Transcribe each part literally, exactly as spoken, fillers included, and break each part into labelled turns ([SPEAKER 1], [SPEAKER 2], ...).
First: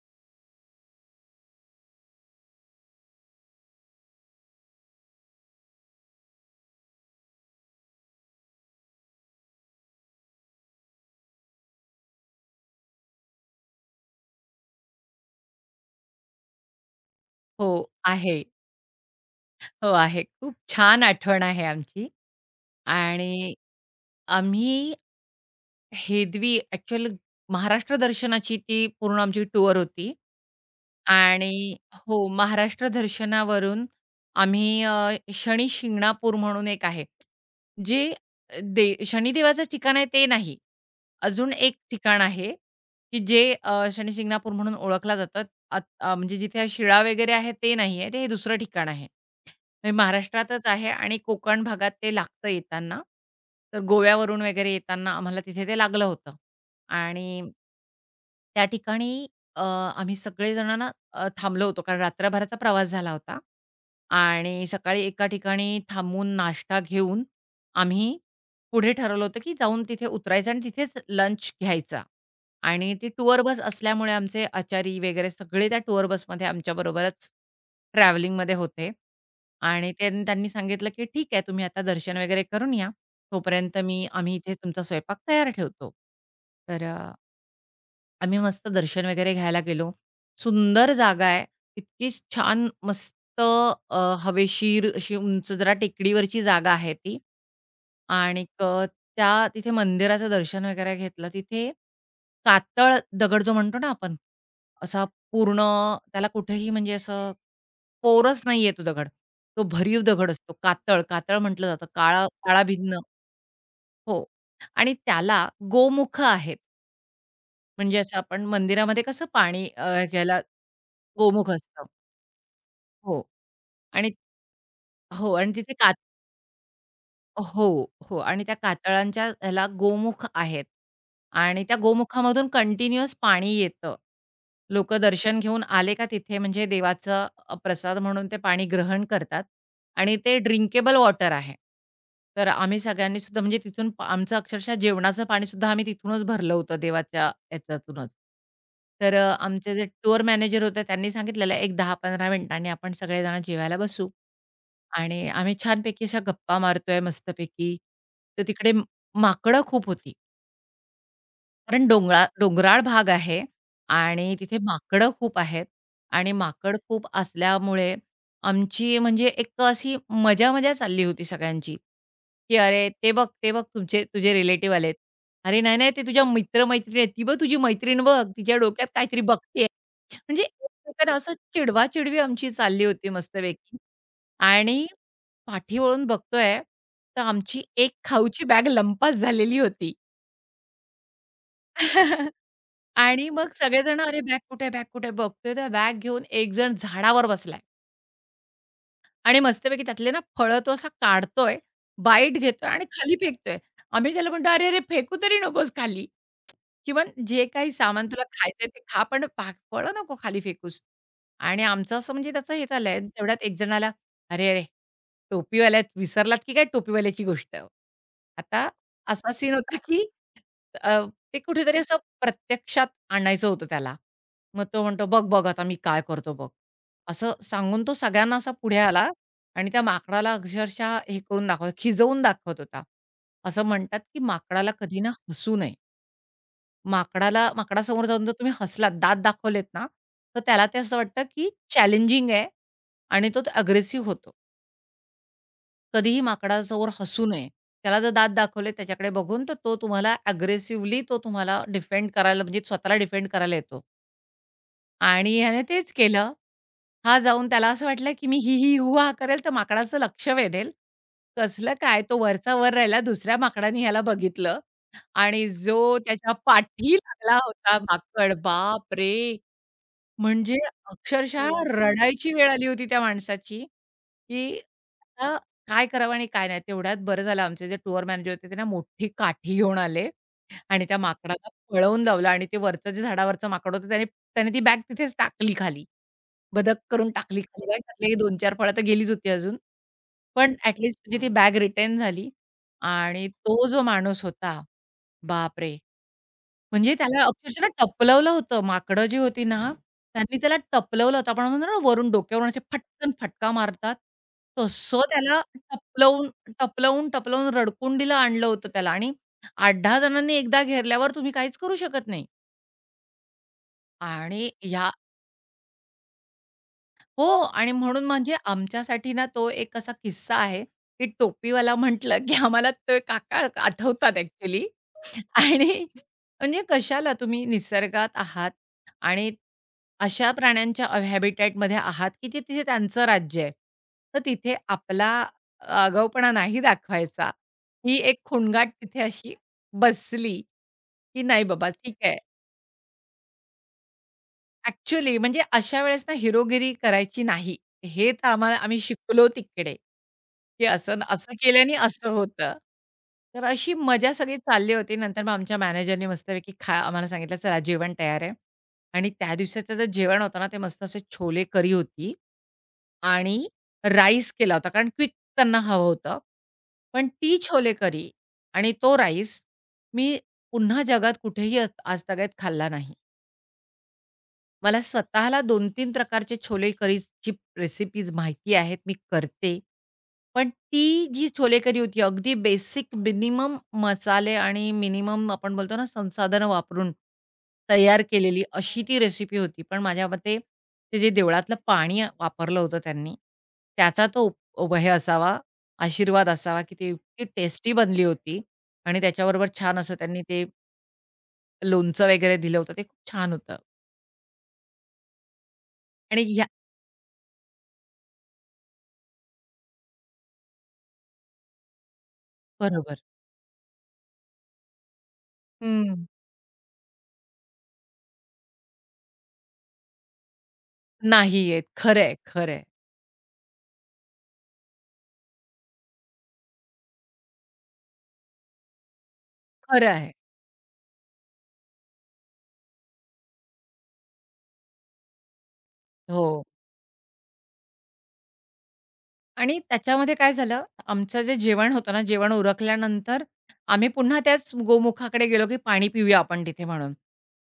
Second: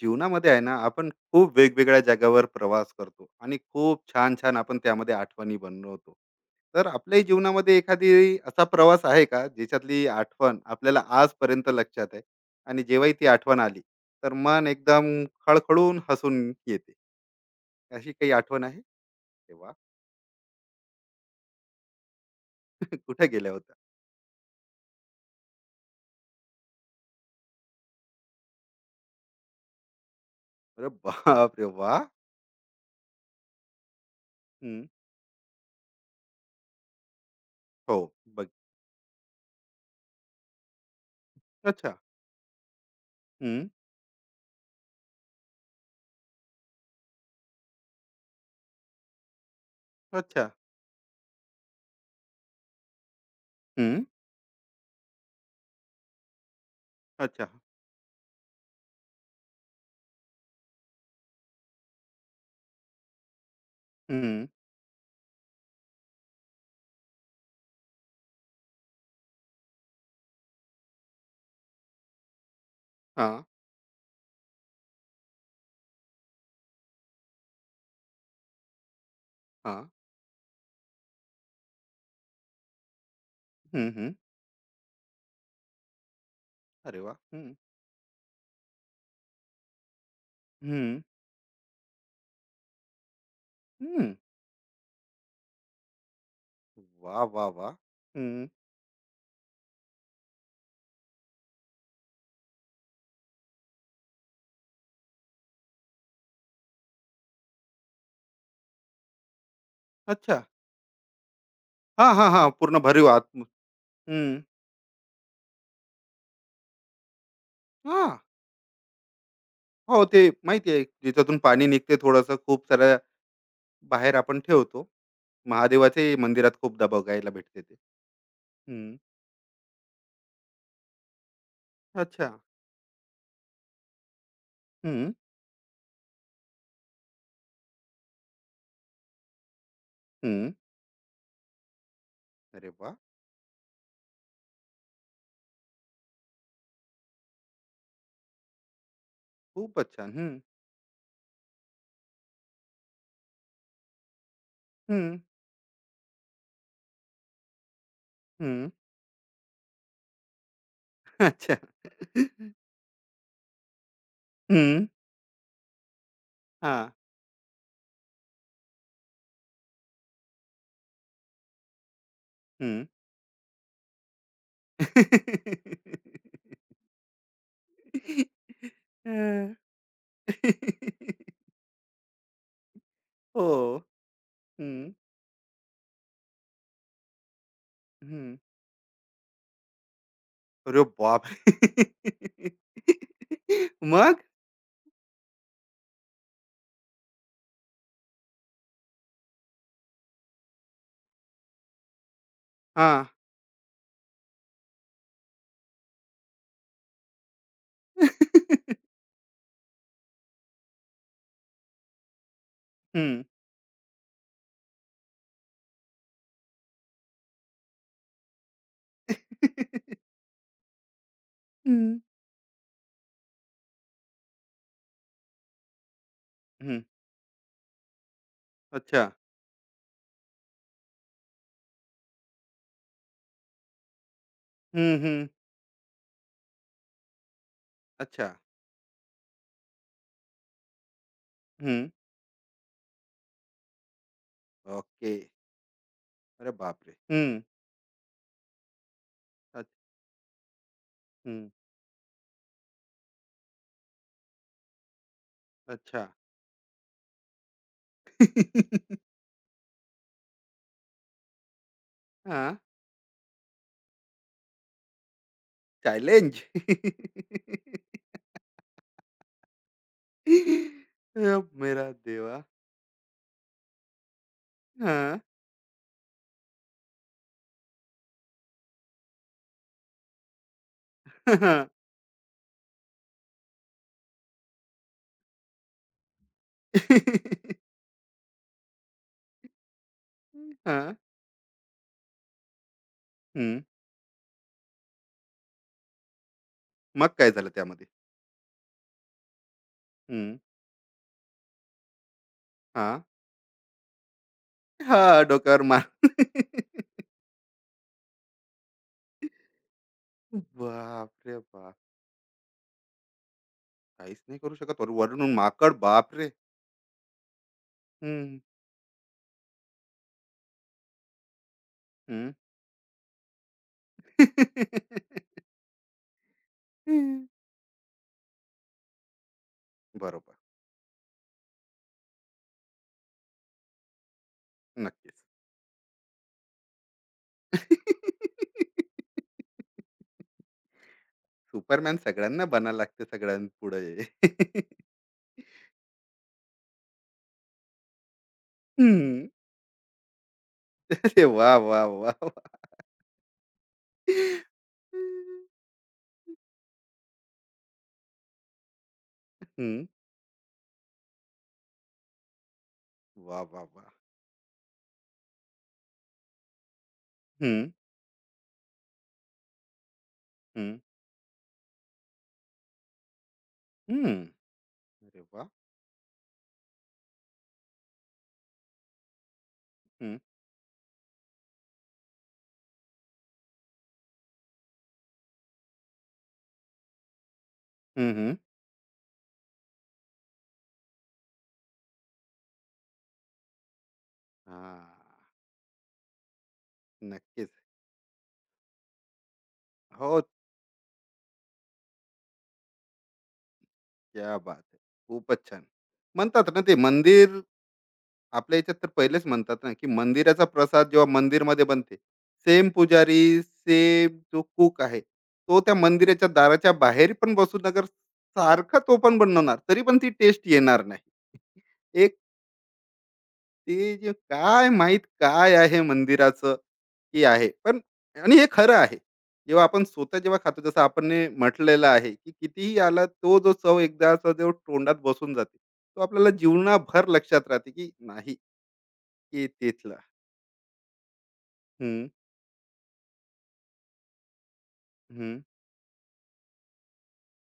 [SPEAKER 1] जीवनामध्ये आहे ना आपण खूप वेगवेगळ्या जागावर प्रवास करतो आणि खूप छान छान आपण त्यामध्ये आठवणी बनवतो. तर आपल्याही जीवनामध्ये एखादी असा प्रवास आहे का ज्याच्यातली आठवण आपल्याला आजपर्यंत लक्षात आहे आणि जेव्हाही ती आठवण आली तर मन एकदम खळखळून हसून येते,
[SPEAKER 2] हो,
[SPEAKER 1] अशी काही
[SPEAKER 2] आहे.
[SPEAKER 1] आठवण आहे तेव्हा?
[SPEAKER 2] हो, आहे. खूप छान आठवण आहे आमची
[SPEAKER 1] कुठे गेल्या
[SPEAKER 2] आणि
[SPEAKER 1] होत्या?
[SPEAKER 2] आम्ही हेदवी ॲक्चुअल महाराष्ट्र दर्शनाची ती पूर्ण आमची टूर होती.
[SPEAKER 1] अरे बाप रे,
[SPEAKER 2] आणि
[SPEAKER 1] वा.
[SPEAKER 2] हो, महाराष्ट्र दर्शनावरून आम्ही
[SPEAKER 1] हम्म,
[SPEAKER 2] अ, शनी शिंगणापूर म्हणून एक आहे.
[SPEAKER 1] हो.
[SPEAKER 2] जे
[SPEAKER 1] बघ.
[SPEAKER 2] दे शनिदेवाचं ठिकाण आहे ते नाही. अजून एक
[SPEAKER 1] अच्छा.
[SPEAKER 2] ठिकाण आहे, की जे
[SPEAKER 1] हम्म.
[SPEAKER 2] अ, शनी शिंगणापूर म्हणून ओळखलं जातं. आत अ, म्हणजे जिथे शिळा वगैरे आहे ते नाहीये, ते हे दुसरं ठिकाण आहे. म्हणजे
[SPEAKER 1] अच्छा.
[SPEAKER 2] महाराष्ट्रातच आहे आणि कोकण भागात ते लागतं येताना. तर
[SPEAKER 1] हम्म.
[SPEAKER 2] गोव्यावरून वगैरे येताना आम्हाला तिथे ते लागलं होतं. आणि
[SPEAKER 1] अच्छा.
[SPEAKER 2] त्या ठिकाणी अ, आम्ही सगळेजण ना अ, थांबलो होतो कारण रात्रभराचा प्रवास झाला होता
[SPEAKER 1] हम्म.
[SPEAKER 2] आणि सकाळी एका ठिकाणी थांबून नाश्ता घेऊन आम्ही पुढे ठरवलं होतं, की जाऊन तिथे उतरायचं आणि तिथेच लंच घ्यायचा. आणि ती
[SPEAKER 1] हा.
[SPEAKER 2] टूअर बस असल्यामुळे आमचे आचारी वगैरे सगळे त्या टूअर बसमध्ये आमच्याबरोबरच ट्रॅव्हलिंगमध्ये होते
[SPEAKER 1] हा.
[SPEAKER 2] आणि त्यां त्यांनी सांगितलं, की "ठीक आहे, तुम्ही आता दर्शन वगैरे करून या. तोपर्यंत
[SPEAKER 1] हम्म.
[SPEAKER 2] मी
[SPEAKER 1] हम्म.
[SPEAKER 2] आम्ही इथे तुमचा स्वयंपाक तयार ठेवतो." तर अ
[SPEAKER 1] अरे वा. हम्म.
[SPEAKER 2] आम्ही मस्त दर्शन वगैरे घ्यायला गेलो. सुंदर
[SPEAKER 1] हम्म.
[SPEAKER 2] जागा आहे. इतकी छान मस्त अ,
[SPEAKER 1] हं.
[SPEAKER 2] हवेशीर अशी उंच जरा टेकडीवरची जागा आहे ती.
[SPEAKER 1] वा वा वा.
[SPEAKER 2] आणि
[SPEAKER 1] हं.
[SPEAKER 2] अ, त्या तिथे मंदिराचं दर्शन वगैरे घेतलं. तिथे कातळ दगड जो म्हणतो ना आपण, असा पूर्ण त्याला कुठेही म्हणजे असं पोरच नाहीये तो दगड. तो भरीव दगड
[SPEAKER 1] अच्छा.
[SPEAKER 2] असतो. कातळ, कातळ म्हटलं जातं.
[SPEAKER 1] हां,
[SPEAKER 2] काळा
[SPEAKER 1] हां, हां. पूर्ण
[SPEAKER 2] काळाभिन्न.
[SPEAKER 1] भरीव आत्म। हं.
[SPEAKER 2] हो. आणि त्याला गोमुख आहेत. म्हणजे असं
[SPEAKER 1] हां.
[SPEAKER 2] आपण मंदिरामध्ये कसं पाणी
[SPEAKER 1] हो,
[SPEAKER 2] अ,
[SPEAKER 1] ते
[SPEAKER 2] घ्यायला
[SPEAKER 1] माहिती आहे, ज्याच्यातून
[SPEAKER 2] गोमुख
[SPEAKER 1] पाणी
[SPEAKER 2] असतं.
[SPEAKER 1] निघते थोडंसं खूप साऱ्या
[SPEAKER 2] हो आणि
[SPEAKER 1] बाहेर आपण ठेवतो.
[SPEAKER 2] हो आणि तिथे कात
[SPEAKER 1] महादेवाच्याही मंदिरात खूपदा बघायला भेटते
[SPEAKER 2] हो,
[SPEAKER 1] ते.
[SPEAKER 2] हो. आणि त्या
[SPEAKER 1] हं.
[SPEAKER 2] कातळांच्या ह्याला गोमुख आहेत आणि त्या
[SPEAKER 1] अच्छा.
[SPEAKER 2] गोमुखामधून कंटिन्युअस पाणी येतं. लोक
[SPEAKER 1] हं,
[SPEAKER 2] दर्शन घेऊन आले का तिथे म्हणजे देवाचं अ, प्रसाद म्हणून ते पाणी ग्रहण करतात आणि ते
[SPEAKER 1] हं.
[SPEAKER 2] ड्रिंकेबल वॉटर आहे. तर
[SPEAKER 1] अरे
[SPEAKER 2] आम्ही
[SPEAKER 1] वाह!
[SPEAKER 2] सगळ्यांनी सुद्धा म्हणजे तिथून पा- आमचं अक्षरशः जेवणाचं पाणी सुद्धा आम्ही तिथूनच भरलं होतं देवाच्या ह्याच्यातूनच. तर अ, आमचे जे
[SPEAKER 1] खूपच छान.
[SPEAKER 2] टूर
[SPEAKER 1] हं,
[SPEAKER 2] मॅनेजर होते त्यांनी सांगितलेलं, "एक दहा ते पंधरा मिनिटांनी आपण सगळेजण जेवायला बसू."
[SPEAKER 1] हं,
[SPEAKER 2] आणि आम्ही छानपैकी अशा गप्पा मारतोय मस्तपैकी. तर
[SPEAKER 1] हं.
[SPEAKER 2] तिकडे म- माकडं खूप होती.
[SPEAKER 1] अच्छा.
[SPEAKER 2] कारण डोंगरा डोंगराळ भाग आहे आणि तिथे
[SPEAKER 1] हं.
[SPEAKER 2] माकडं खूप आहेत आणि माकड
[SPEAKER 1] हां.
[SPEAKER 2] खूप असल्यामुळे आमची म्हणजे एक अशी मजा-मजा चालली होती सगळ्यांची, की
[SPEAKER 1] हं.
[SPEAKER 2] "अरे, ते बघ, ते बघ तुमचे तुझे रिलेटिव्ह
[SPEAKER 1] हं.
[SPEAKER 2] आलेत." "अरे, नाही, नाही, ते तुझ्या मित्र आहेत. ती बघ तुझी मैत्रीण बघ, तिच्या डोक्यात काहीतरी बघतीये." म्हणजे एकमेकांना असं चिडवा-चिडवी आमची चालली होती मस्तपैकी.
[SPEAKER 1] हो.
[SPEAKER 2] आणि
[SPEAKER 1] हं,
[SPEAKER 2] पाठी वळून बघतोय, तर आमची एक
[SPEAKER 1] हं.
[SPEAKER 2] खाऊची बॅग लंपास झालेली
[SPEAKER 1] अरे बापरे!
[SPEAKER 2] होती. आणि मग सगळेजण, "अरे
[SPEAKER 1] मग?
[SPEAKER 2] बॅग कुठे आहे? बॅग कुठे आहे?" बघतोय तर बॅग घेऊन एक जण झाडावर बसलाय. आणि मस्तपैकी त्यातले ना फळं तो असा काढतोय, बाईट घेतोय आणि
[SPEAKER 1] हां.
[SPEAKER 2] खाली फेकतोय. आम्ही त्याला म्हणतो, "अरे, अरे, फेकू तरी नकोस खाली. किमान जे काही सामान तुला खायचंय ते खा, पण पा फळं नको खाली फेकूस." आणि आमचं असं म्हणजे त्याचं हे झालंय.
[SPEAKER 1] हं.
[SPEAKER 2] तेवढ्यात एक जण आला, "अरे, अरे, टोपीवाल्या विसरलात की काय टोपीवाल्याची गोष्ट?" आता असा सीन होता की अ, ते कुठेतरी असं
[SPEAKER 1] हं.
[SPEAKER 2] प्रत्यक्षात आणायचं होतं त्याला. मग तो म्हणतो, "बघ, बघ, आता मी काय करतो बघ."
[SPEAKER 1] हं.
[SPEAKER 2] असं सांगून तो सगळ्यांना असा पुढे आला
[SPEAKER 1] अच्छा.
[SPEAKER 2] आणि त्या माकडाला अक्षरशः हे करून दाखवत खिजवून दाखवत होता. असं म्हणतात, की माकडाला
[SPEAKER 1] हं,
[SPEAKER 2] कधी ना
[SPEAKER 1] हं.
[SPEAKER 2] हसू नये. माकडाला माकडासमोर जाऊन
[SPEAKER 1] अच्छा.
[SPEAKER 2] जर तुम्ही हसलात, दात दाखवलेत ना, तर त्याला ते असं वाटतं, की
[SPEAKER 1] हं.
[SPEAKER 2] चॅलेंजिंग आहे आणि तो अग्रेसिव्ह होतो.
[SPEAKER 1] ओके.
[SPEAKER 2] कधीही
[SPEAKER 1] अरे
[SPEAKER 2] माकडासमोर
[SPEAKER 1] बापरे!
[SPEAKER 2] हसू
[SPEAKER 1] हं.
[SPEAKER 2] नये. त्याला जर दात दाखवले त्याच्याकडे बघून, तर
[SPEAKER 1] अ
[SPEAKER 2] तो तुम्हाला अग्रेसिव्हली तो
[SPEAKER 1] हं.
[SPEAKER 2] तुम्हाला डिफेंड करायला म्हणजे स्वतःला डिफेंड करायला येतो. आणि ह्याने तेच
[SPEAKER 1] अच्छा.
[SPEAKER 2] केलं. हा जाऊन त्याला असं वाटलं, की मी ही, ही, हुआ हा करेल तर माकडाचं लक्ष वेधेल. कसलं काय तो वरचा
[SPEAKER 1] हां.
[SPEAKER 2] वर राहिला दुसऱ्या माकडाने ह्याला बघितलं आणि जो त्याच्या
[SPEAKER 1] चॅलेंज.
[SPEAKER 2] पाठी लागला होता माकड, बापरे! म्हणजे अक्षरशः हो.
[SPEAKER 1] मेरा
[SPEAKER 2] रडायची
[SPEAKER 1] देवा!
[SPEAKER 2] वेळ आली होती त्या माणसाची, की
[SPEAKER 1] हां.
[SPEAKER 2] आता काय करावं आणि काय नाही. तेवढ्यात बरं झालं आमचे जे टूर मॅनेजर होते ते ना मोठी काठी घेऊन आले आणि त्या माकडाला
[SPEAKER 1] हां.
[SPEAKER 2] पळवून लावलं आणि ते वरचं जे झाडावरचं माकड होतं त्याने त्याने ती बॅग तिथेच टाकली खाली. बदक करून टाकली खाली बॅग. त्यातली दोन ते चार फळं तर गेलीच होती अजून.
[SPEAKER 1] हां.
[SPEAKER 2] पण ॲट
[SPEAKER 1] हं.
[SPEAKER 2] म्हणजे ती बॅग रिटर्न झाली आणि तो जो माणूस होता, बापरे! म्हणजे
[SPEAKER 1] मग
[SPEAKER 2] त्याला
[SPEAKER 1] काय झालं
[SPEAKER 2] अक्षरशः
[SPEAKER 1] त्यामध्ये?
[SPEAKER 2] टपलवलं होतं. माकडं जी होती ना,
[SPEAKER 1] हं.
[SPEAKER 2] त्यांनी त्याला टपलवलं होतं. आपण म्हणतो ना, वरून डोक्यावरून असे
[SPEAKER 1] हां.
[SPEAKER 2] फटकन फटका मारतात. तसं
[SPEAKER 1] हां.
[SPEAKER 2] त्याला
[SPEAKER 1] डोक्यावर मार.
[SPEAKER 2] टपलवून, टपलवून, टपलवून रडकुंडीला आणलं होतं त्याला आणि आठ ते दहा जणांनी एकदा घेरल्यावर तुम्ही
[SPEAKER 1] बापरे
[SPEAKER 2] काहीच
[SPEAKER 1] बाप!
[SPEAKER 2] करू शकत नाही.
[SPEAKER 1] काहीच नाही
[SPEAKER 2] आणि
[SPEAKER 1] करू शकत
[SPEAKER 2] ह्या
[SPEAKER 1] वर- वरून माकड, बापरे.
[SPEAKER 2] हो आणि म्हणून म्हणजे
[SPEAKER 1] हम्म,
[SPEAKER 2] आमच्यासाठी ना तो एक असा किस्सा आहे, की टोपीवाला म्हटलं,
[SPEAKER 1] हम्म.
[SPEAKER 2] की आम्हाला ते काका आठवतात ॲक्चुअली. आणि म्हणजे कशाला
[SPEAKER 1] हम्म.
[SPEAKER 2] तुम्ही निसर्गात आहात आणि अशा
[SPEAKER 1] बरोबर.
[SPEAKER 2] प्राण्यांच्या अ, हॅबिटॅटमध्ये आहात, की जे तिथे त्यांचं राज्य आहे. तर तिथे आपला
[SPEAKER 1] नक्कीच.
[SPEAKER 2] आगाऊपणा नाही दाखवायचा. ही एक खुणगाट तिथे अशी बसली, की नाही बाबा ठीक
[SPEAKER 1] सुपरमॅन
[SPEAKER 2] आहे.
[SPEAKER 1] सगळ्यांना बना लागते सगळ्यांपुढे.
[SPEAKER 2] ॲक्चुअली म्हणजे अशा वेळेस ना हिरोगिरी करायची नाही. हे तर आम्हाला आम्ही शिकलो
[SPEAKER 1] हम्म.
[SPEAKER 2] तिकडे, की असं
[SPEAKER 1] अरे
[SPEAKER 2] असं
[SPEAKER 1] वा
[SPEAKER 2] केल्याने
[SPEAKER 1] वा
[SPEAKER 2] असं
[SPEAKER 1] वा वा.
[SPEAKER 2] होतं. तर अशी मजा सगळी चालली होती. नंतर मग आमच्या मॅनेजरनी मस्तपैकी खा आम्हाला सांगितलं, "चला जेवण तयार आहे." आणि त्या दिवसाचं
[SPEAKER 1] हम्म,
[SPEAKER 2] जे जेवण होतं ना, ते मस्त असे छोले करी होती
[SPEAKER 1] वा
[SPEAKER 2] आणि
[SPEAKER 1] वा वा.
[SPEAKER 2] राईस केला होता, कारण क्विक त्यांना हवं होतं. पण ती
[SPEAKER 1] हम्म,
[SPEAKER 2] छोले करी आणि तो राईस मी
[SPEAKER 1] हम्म,
[SPEAKER 2] पुन्हा जगात कुठेही आज तगायत खाल्ला नाही.
[SPEAKER 1] हम्म.
[SPEAKER 2] मला
[SPEAKER 1] अरे
[SPEAKER 2] स्वतःला
[SPEAKER 1] वा.
[SPEAKER 2] दोन ते तीन प्रकारचे छोले करीची रेसिपीज माहिती आहेत, मी करते.
[SPEAKER 1] हम्म,
[SPEAKER 2] पण ती जी छोले करी होती अगदी बेसिक मिनिमम मसाले आणि मिनिमम आपण बोलतो ना संसाधनं वापरून तयार
[SPEAKER 1] हम्म, हम्म.
[SPEAKER 2] केलेली अशी ती रेसिपी होती. पण माझ्या मते ते जे देवळातलं पाणी वापरलं होतं त्यांनी, त्याचा तो उप
[SPEAKER 1] हा.
[SPEAKER 2] उप हे असावा, आशीर्वाद असावा, की ती इतकी
[SPEAKER 1] नक्कीच.
[SPEAKER 2] टेस्टी बनली होती आणि त्याच्याबरोबर छान असं
[SPEAKER 1] हो.
[SPEAKER 2] त्यांनी ते लोणचं वगैरे दिलं होतं, ते खूप छान होतं.
[SPEAKER 1] क्या बात आहे. खूपच छान.
[SPEAKER 2] आणि ह्या
[SPEAKER 1] म्हणतात ना ते मंदिर, आपल्या याच्यात तर पहिलेच म्हणतात ना की मंदिराचा प्रसाद जेव्हा मंदिरमध्ये बनते, सेम
[SPEAKER 2] बरोबर.
[SPEAKER 1] पुजारी सेम जो कुक आहे तो त्या
[SPEAKER 2] हं,
[SPEAKER 1] मंदिराच्या दाराच्या बाहेर पण बसून अगर सारखा तो पण बनवणार, तरी पण ती टेस्ट येणार नाही.
[SPEAKER 2] नाही येत. खरं आहे,
[SPEAKER 1] एक
[SPEAKER 2] खरं आहे.
[SPEAKER 1] ते जे काय माहित काय आहे मंदिराचं, की आहे पण. आणि हे खरं आहे, जेव्हा आपण
[SPEAKER 2] खरं आहे.
[SPEAKER 1] स्वतः जेव्हा खातो, जसं आपण ने म्हटलेलं आहे की कितीही आला तो जो चव एकदाचा जो तोंडात बसून जाते, तो
[SPEAKER 2] हो.
[SPEAKER 1] आपल्याला जीवनाभर लक्षात राहते की नाही, हे
[SPEAKER 2] आणि
[SPEAKER 1] तेथलं.
[SPEAKER 2] त्याच्यामध्ये काय झालं, आमचं जे जेवण होतं ना,
[SPEAKER 1] हं,
[SPEAKER 2] जेवण उरकल्यानंतर आम्ही पुन्हा त्याच गोमुखाकडे
[SPEAKER 1] हं,
[SPEAKER 2] गेलो, की पाणी पिऊया आपण तिथे म्हणून.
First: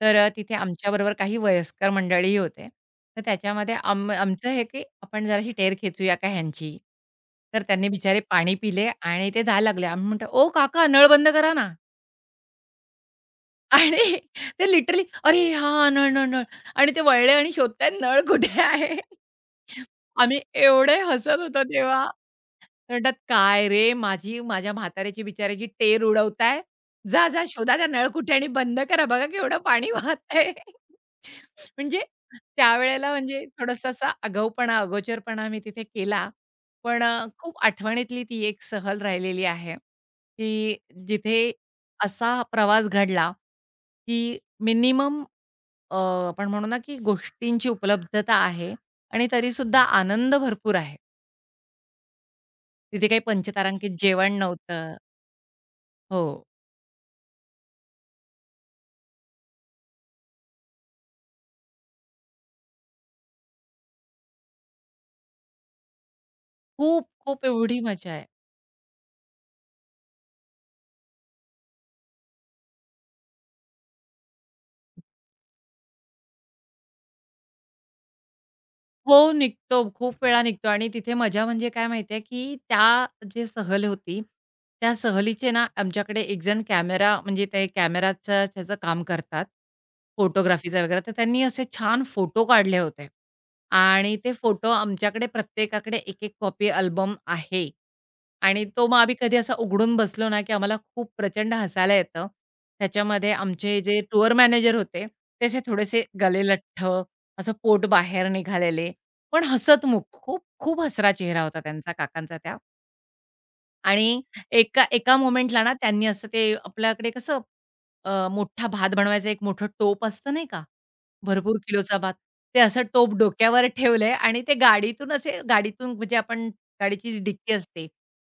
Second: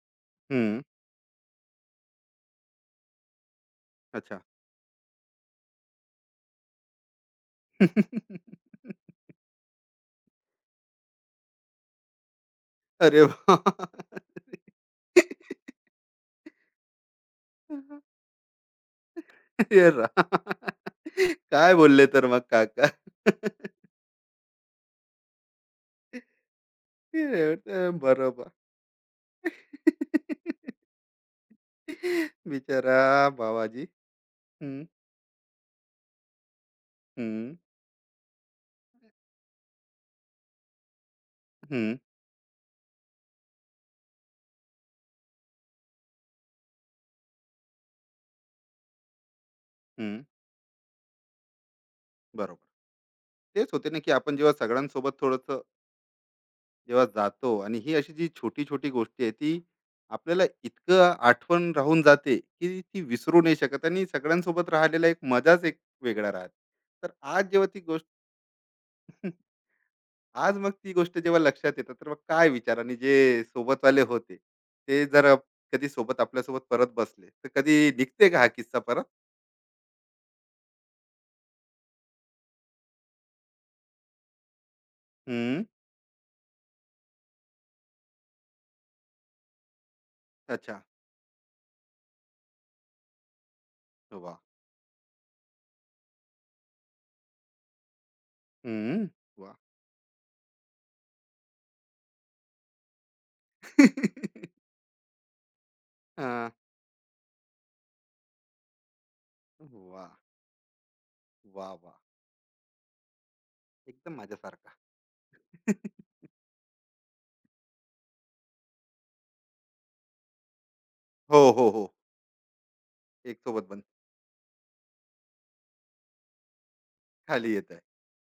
[SPEAKER 2] तर अ, तिथे
[SPEAKER 1] हं.
[SPEAKER 2] आमच्याबरोबर काही वयस्कर मंडळीही होते. तर त्याच्यामध्ये आम
[SPEAKER 1] अच्छा.
[SPEAKER 2] आमचं हे, की आपण जराशी टेर खेचूया का ह्यांची? तर त्यांनी बिचारे पाणी पिले आणि ते जायला लागले. आम्ही म्हणतो, "ओ काका नळ बंद करा ना."
[SPEAKER 1] अरे वाह!
[SPEAKER 2] आणि ते लिटरली, "अरे हां, नळ, नळ, नळ." आणि ते वळले आणि शोधतायत नळ कुठे आहे.
[SPEAKER 1] हे राम!
[SPEAKER 2] आम्ही एवढे हसत होतो
[SPEAKER 1] काय
[SPEAKER 2] तेव्हा
[SPEAKER 1] बोलले तर मग काका?
[SPEAKER 2] ते म्हणतात, "काय रे, माझी माझ्या म्हाताऱ्याची बिचाऱ्याची टेर उडवताय. जा, जा
[SPEAKER 1] हे
[SPEAKER 2] शोधा त्या
[SPEAKER 1] तर
[SPEAKER 2] नळकुठे आणि
[SPEAKER 1] बरोबर.
[SPEAKER 2] बंद करा. बघा केवढं पाणी वाहतंय." म्हणजे
[SPEAKER 1] बिचारा.
[SPEAKER 2] त्यावेळेला म्हणजे
[SPEAKER 1] बाबाजी.
[SPEAKER 2] थोडासा असा आगाऊपणा,
[SPEAKER 1] हं,
[SPEAKER 2] अगोचरपणा मी तिथे केला. पण अ,
[SPEAKER 1] हं,
[SPEAKER 2] खूप आठवणीतली ती एक सहल राहिलेली आहे, की जिथे
[SPEAKER 1] हं,
[SPEAKER 2] असा प्रवास घडला, की मिनिमम आपण म्हणू ना, की गोष्टींची उपलब्धता आहे आणि तरीसुद्धा
[SPEAKER 1] हं.
[SPEAKER 2] आनंद भरपूर आहे.
[SPEAKER 1] बरोबर.
[SPEAKER 2] तिथे काही
[SPEAKER 1] तेच होते
[SPEAKER 2] पंचतारांकित
[SPEAKER 1] ना, की
[SPEAKER 2] जेवण
[SPEAKER 1] आपण जेव्हा
[SPEAKER 2] नव्हतं.
[SPEAKER 1] सगळ्यांसोबत थोडंसं
[SPEAKER 2] हो.
[SPEAKER 1] जेव्हा जातो आणि ही अशी जी छोटी छोटी गोष्टी आहे ती आपल्याला इतकं आठवण राहून जाते की ती विसरू नाही शकत, आणि सगळ्यांसोबत राहिलेला एक मजाच एक वेगळा राहते.
[SPEAKER 2] खूप,
[SPEAKER 1] तर
[SPEAKER 2] खूप
[SPEAKER 1] आज जेव्हा ती
[SPEAKER 2] एवढी
[SPEAKER 1] गोष्ट
[SPEAKER 2] मजा आहे.
[SPEAKER 1] आज मग ती गोष्ट जेव्हा लक्षात येतात, तर मग काय विचार, आणि जे सोबतवाले होते ते जर कधी सोबत आपल्यासोबत परत बसले तर कधी निघते का हा किस्सा परत?
[SPEAKER 2] हो, निघतो. खूप वेळा निघतो आणि तिथे मजा म्हणजे काय माहिती आहे, की त्या जी सहल होती, त्या सहलीचे
[SPEAKER 1] हम्म.
[SPEAKER 2] ना आमच्याकडे एकजण कॅमेरा म्हणजे ते कॅमेराचं त्याचं काम करतात,
[SPEAKER 1] अच्छा.
[SPEAKER 2] फोटोग्राफीचं वगैरे. तर त्यांनी असे छान फोटो काढले होते आणि ते
[SPEAKER 1] वा.
[SPEAKER 2] फोटो आमच्याकडे प्रत्येकाकडे एक-एक कॉपी अल्बम आहे आणि तो मग
[SPEAKER 1] हम्म.
[SPEAKER 2] आम्ही कधी
[SPEAKER 1] वा.
[SPEAKER 2] असा उघडून बसलो ना, की आम्हाला खूप प्रचंड हसायला येतं. त्याच्यामध्ये आमचे जे टूर मॅनेजर होते, ते थोडेसे गले
[SPEAKER 1] हा,
[SPEAKER 2] असं पोट बाहेर निघालेले पण हसतमुख,
[SPEAKER 1] वा
[SPEAKER 2] खूप खूप हसरा चेहरा होता
[SPEAKER 1] वा
[SPEAKER 2] त्यांचा,
[SPEAKER 1] वा.
[SPEAKER 2] काकांचा त्या.
[SPEAKER 1] एकदम
[SPEAKER 2] आणि
[SPEAKER 1] माझ्यासारखा.
[SPEAKER 2] एका एका मोमेंटला ना त्यांनी असं ते आपल्याकडे कसं अ, मोठा भात बनवायचं एक मोठं टोप असतं नाही का?
[SPEAKER 1] हो
[SPEAKER 2] भरपूर
[SPEAKER 1] हो हो.
[SPEAKER 2] किलोचा भात. ते असं टोप
[SPEAKER 1] एक
[SPEAKER 2] डोक्यावर
[SPEAKER 1] सोबत
[SPEAKER 2] ठेवलंय आणि ते गाडीतून असे गाडीतून म्हणजे आपण गाडीची जी
[SPEAKER 1] खाली
[SPEAKER 2] डिक्की
[SPEAKER 1] येत आहे.
[SPEAKER 2] असते,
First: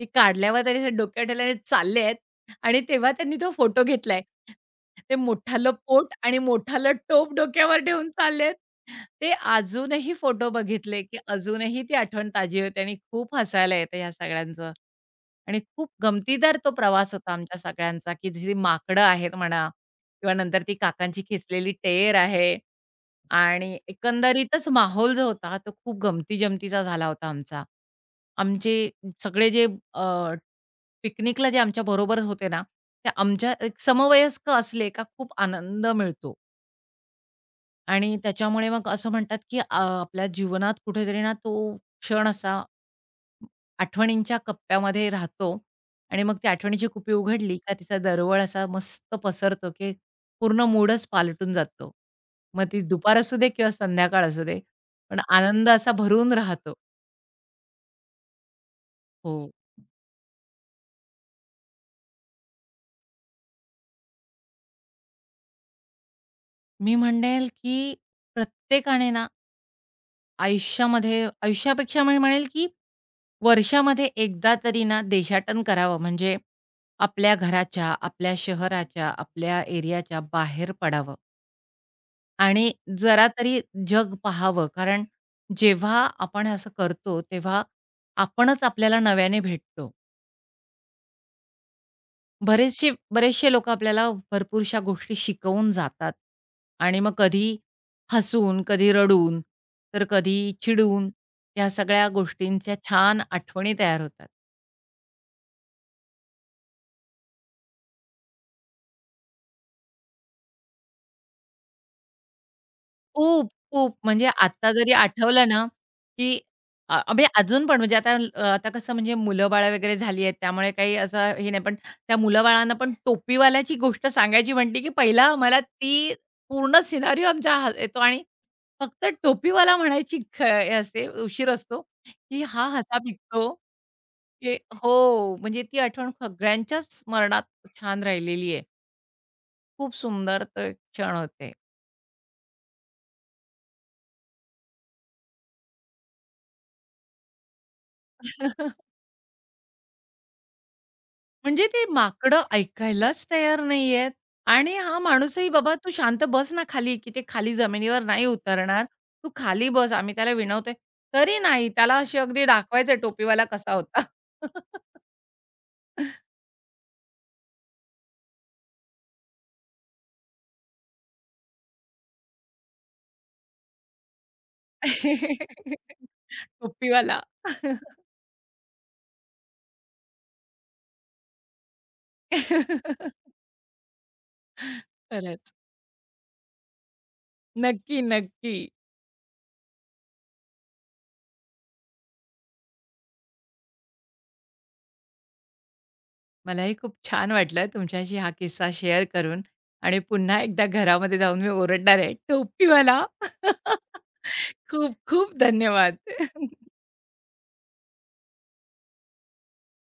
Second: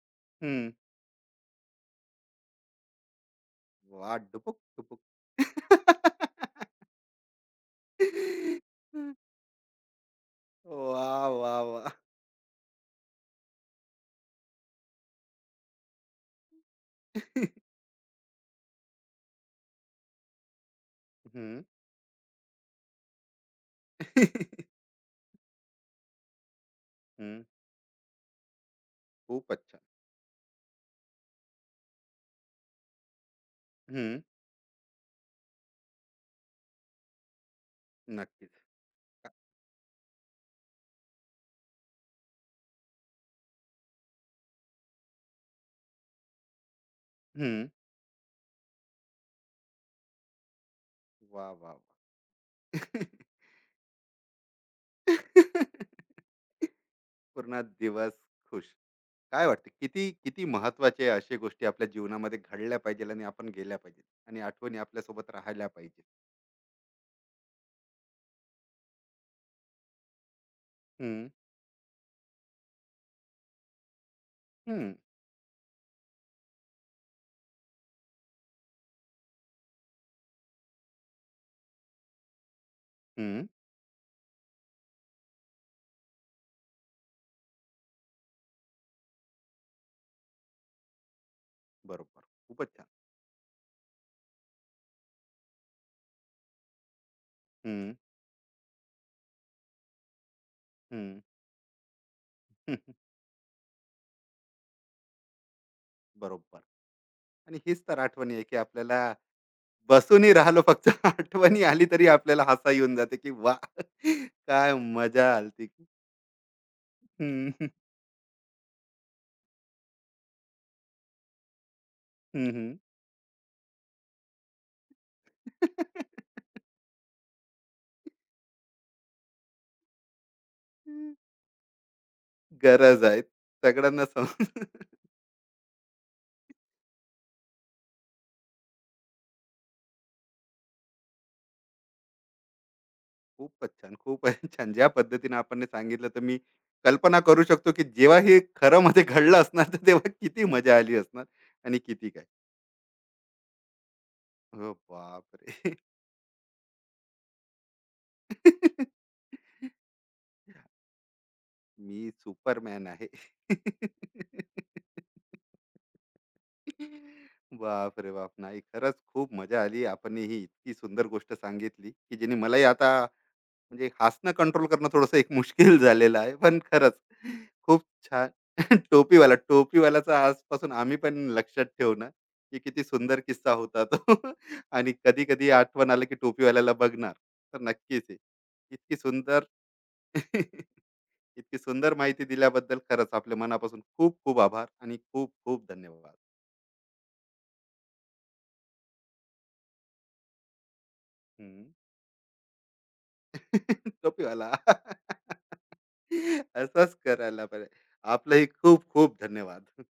[SPEAKER 2] ती काढल्यावर
[SPEAKER 1] हं.
[SPEAKER 2] त्यांनी असं डोक्यावर ठेवल्याने चालले आहेत आणि तेव्हा त्यांनी तो फोटो
[SPEAKER 1] वाह!
[SPEAKER 2] घेतलाय.
[SPEAKER 1] डुबुक, डुबुक.
[SPEAKER 2] ते मोठालं पोट आणि मोठालं टोप डोक्यावर ठेवून चालले ते अजूनही फोटो बघितले, की
[SPEAKER 1] वाह! वाह!
[SPEAKER 2] अजूनही
[SPEAKER 1] वाह!
[SPEAKER 2] ती आठवण ताजी होते आणि खूप हसायला येतं ह्या सगळ्यांचं. आणि खूप गमतीदार तो प्रवास होता आमच्या सगळ्यांचा, की जी माकडं आहेत म्हणा किंवा नंतर ती काकांची
[SPEAKER 1] हं,
[SPEAKER 2] खेचलेली टेर आहे आणि एकंदरीतच माहोल जो होता तो खूप गमती-जमतीचा झाला होता
[SPEAKER 1] हं.
[SPEAKER 2] आमचा. आमचे सगळे
[SPEAKER 1] खूपच
[SPEAKER 2] जे
[SPEAKER 1] छान.
[SPEAKER 2] अ, पिकनिकला जे आमच्याबरोबर होते ना, ते आमच्या एक
[SPEAKER 1] हं.
[SPEAKER 2] समवयस्क असले का खूप आनंद मिळतो आणि
[SPEAKER 1] नक्कीच.
[SPEAKER 2] त्याच्यामुळे मग असं
[SPEAKER 1] अ,
[SPEAKER 2] म्हणतात, की अ, आपल्या जीवनात कुठेतरी ना तो क्षण असा आठवणींच्या कप्प्यामध्ये राहतो आणि मग ती आठवणीची कुपी उघडली
[SPEAKER 1] हं.
[SPEAKER 2] का तिचा दरवळ असा मस्त पसरतो, की पूर्ण मूडच
[SPEAKER 1] वाह!
[SPEAKER 2] पालटून
[SPEAKER 1] वाह!
[SPEAKER 2] जातो. मग ती दुपार असू दे किंवा संध्याकाळ असू दे, पण आनंद असा भरून राहतो.
[SPEAKER 1] पूर्ण दिवस खुश.
[SPEAKER 2] हो.
[SPEAKER 1] काय वाटतं, किती किती महत्त्वाचे अशा गोष्टी आपल्या जीवनामध्ये घडल्या पाहिजे आणि आपण गेल्या पाहिजे आणि आठवणी आपल्यासोबत राहायला पाहिजे.
[SPEAKER 2] मी म्हणेल, की प्रत्येकाने ना
[SPEAKER 1] हं,
[SPEAKER 2] आयुष्यामध्ये आयुष्यापेक्षा मी म्हणेल, की वर्षामध्ये एकदा तरी
[SPEAKER 1] हं,
[SPEAKER 2] ना देशाटन करावं. म्हणजे आपल्या घराच्या, आपल्या शहराच्या, आपल्या एरियाच्या बाहेर पडावं. आणि जरा
[SPEAKER 1] हं.
[SPEAKER 2] तरी जग पाहावं. कारण जेव्हा आपण असं करतो, तेव्हा आपणच आपल्याला नव्याने भेटतो.
[SPEAKER 1] बरोबर. खूपच छान.
[SPEAKER 2] बरेचसे बरेचसे लोकं आपल्याला भरपूरशा गोष्टी शिकवून जातात आणि मग कधी
[SPEAKER 1] हं,
[SPEAKER 2] हसून, कधी रडून, तर कधी चिडून,
[SPEAKER 1] हं.
[SPEAKER 2] या सगळ्या गोष्टींच्या छान आठवणी तयार होतात.
[SPEAKER 1] बरोबर. आणि हीच तर आठवणी आहे, की आपल्याला बसूनही राहिलो फक्त, आठवणी आली तरी आपल्याला हसा येऊन जाते, की
[SPEAKER 2] खूप,
[SPEAKER 1] वाह!
[SPEAKER 2] खूप. म्हणजे आता
[SPEAKER 1] काय
[SPEAKER 2] जरी
[SPEAKER 1] मजा
[SPEAKER 2] आठवलं ना,
[SPEAKER 1] आलती.
[SPEAKER 2] की अ, म्हणजे
[SPEAKER 1] हं,
[SPEAKER 2] अजून
[SPEAKER 1] हं,
[SPEAKER 2] पण म्हणजे आता अ, आता कसं म्हणजे मुलं-बाळं वगैरे झाली आहेत, त्यामुळे काही असं हे नाही. पण त्या
[SPEAKER 1] हं, हं.
[SPEAKER 2] मुलं-बाळांना पण टोपीवाल्याची गोष्ट सांगायची म्हटली, की पहिला आम्हाला ती पूर्ण सिनारिओ आमच्या हा येतो आणि फक्त टोपीवाला म्हणायची ख हे असते, उशीर असतो, की हा हसा
[SPEAKER 1] गरज आहे.
[SPEAKER 2] पिकतो,
[SPEAKER 1] सगळ्यांना सम.
[SPEAKER 2] की हो, म्हणजे ती आठवण सगळ्यांच्याच स्मरणात छान राहिलेली आहे. खूप सुंदर ते क्षण होते.
[SPEAKER 1] खूपच छान, खूपच छान. ज्या पद्धतीने आपण हे सांगितलं, तर मी कल्पना करू शकतो, की जेव्हा हे खरं मध्ये घडलं असणार तर तेव्हा किती मजा आली असणार
[SPEAKER 2] म्हणजे
[SPEAKER 1] आणि
[SPEAKER 2] ती
[SPEAKER 1] किती काय.
[SPEAKER 2] माकडं ऐकायलाच तयार नाहीयेत
[SPEAKER 1] हो
[SPEAKER 2] आणि हा माणूसही, "बाबा
[SPEAKER 1] बापरे!
[SPEAKER 2] तू शांत बस ना खाली," की ते खाली जमिनीवर नाही उतरणार. "तू खाली बस," आम्ही त्याला विनवतोय. तरी नाही. त्याला
[SPEAKER 1] मी
[SPEAKER 2] अशी अगदी
[SPEAKER 1] सुपरमॅन
[SPEAKER 2] दाखवायचंय
[SPEAKER 1] आहे.
[SPEAKER 2] टोपीवाला कसा होता.
[SPEAKER 1] बाप रे बाप! नाही, खरंच खूप मजा आली. आपण ही इतकी सुंदर गोष्ट सांगितली, की जिने मलाही आता म्हणजे हसणं कंट्रोल करणं थोडंसं एक मुश्किल झालेलं आहे. पण खरंच
[SPEAKER 2] टोपीवाला.
[SPEAKER 1] खूप छान. टोपीवाला, टोपीवाल्याचा आजपासून आम्ही पण लक्षात ठेवू ना, की किती सुंदर किस्सा होता तो, आणि कधी-कधी
[SPEAKER 2] खरंच.
[SPEAKER 1] आठवण आलं की टोपीवाल्याला बघणार. तर
[SPEAKER 2] नक्की,
[SPEAKER 1] नक्कीच आहे.
[SPEAKER 2] नक्की.
[SPEAKER 1] इतकी सुंदर इतकी सुंदर माहिती दिल्याबद्दल खरंच आपल्या मनापासून खूप खूप आभार आणि खूप खूप धन्यवाद.
[SPEAKER 2] मलाही खूप छान वाटलं तुमच्याशी हा किस्सा शेअर करून आणि पुन्हा एकदा घरामध्ये जाऊन मी
[SPEAKER 1] हं.
[SPEAKER 2] ओरडणार आहे, "टोपीवाला."
[SPEAKER 1] टोपीवाला.
[SPEAKER 2] खूप खूप धन्यवाद.
[SPEAKER 1] असंच करायला पाहिजे. आपलंही खूप खूप धन्यवाद.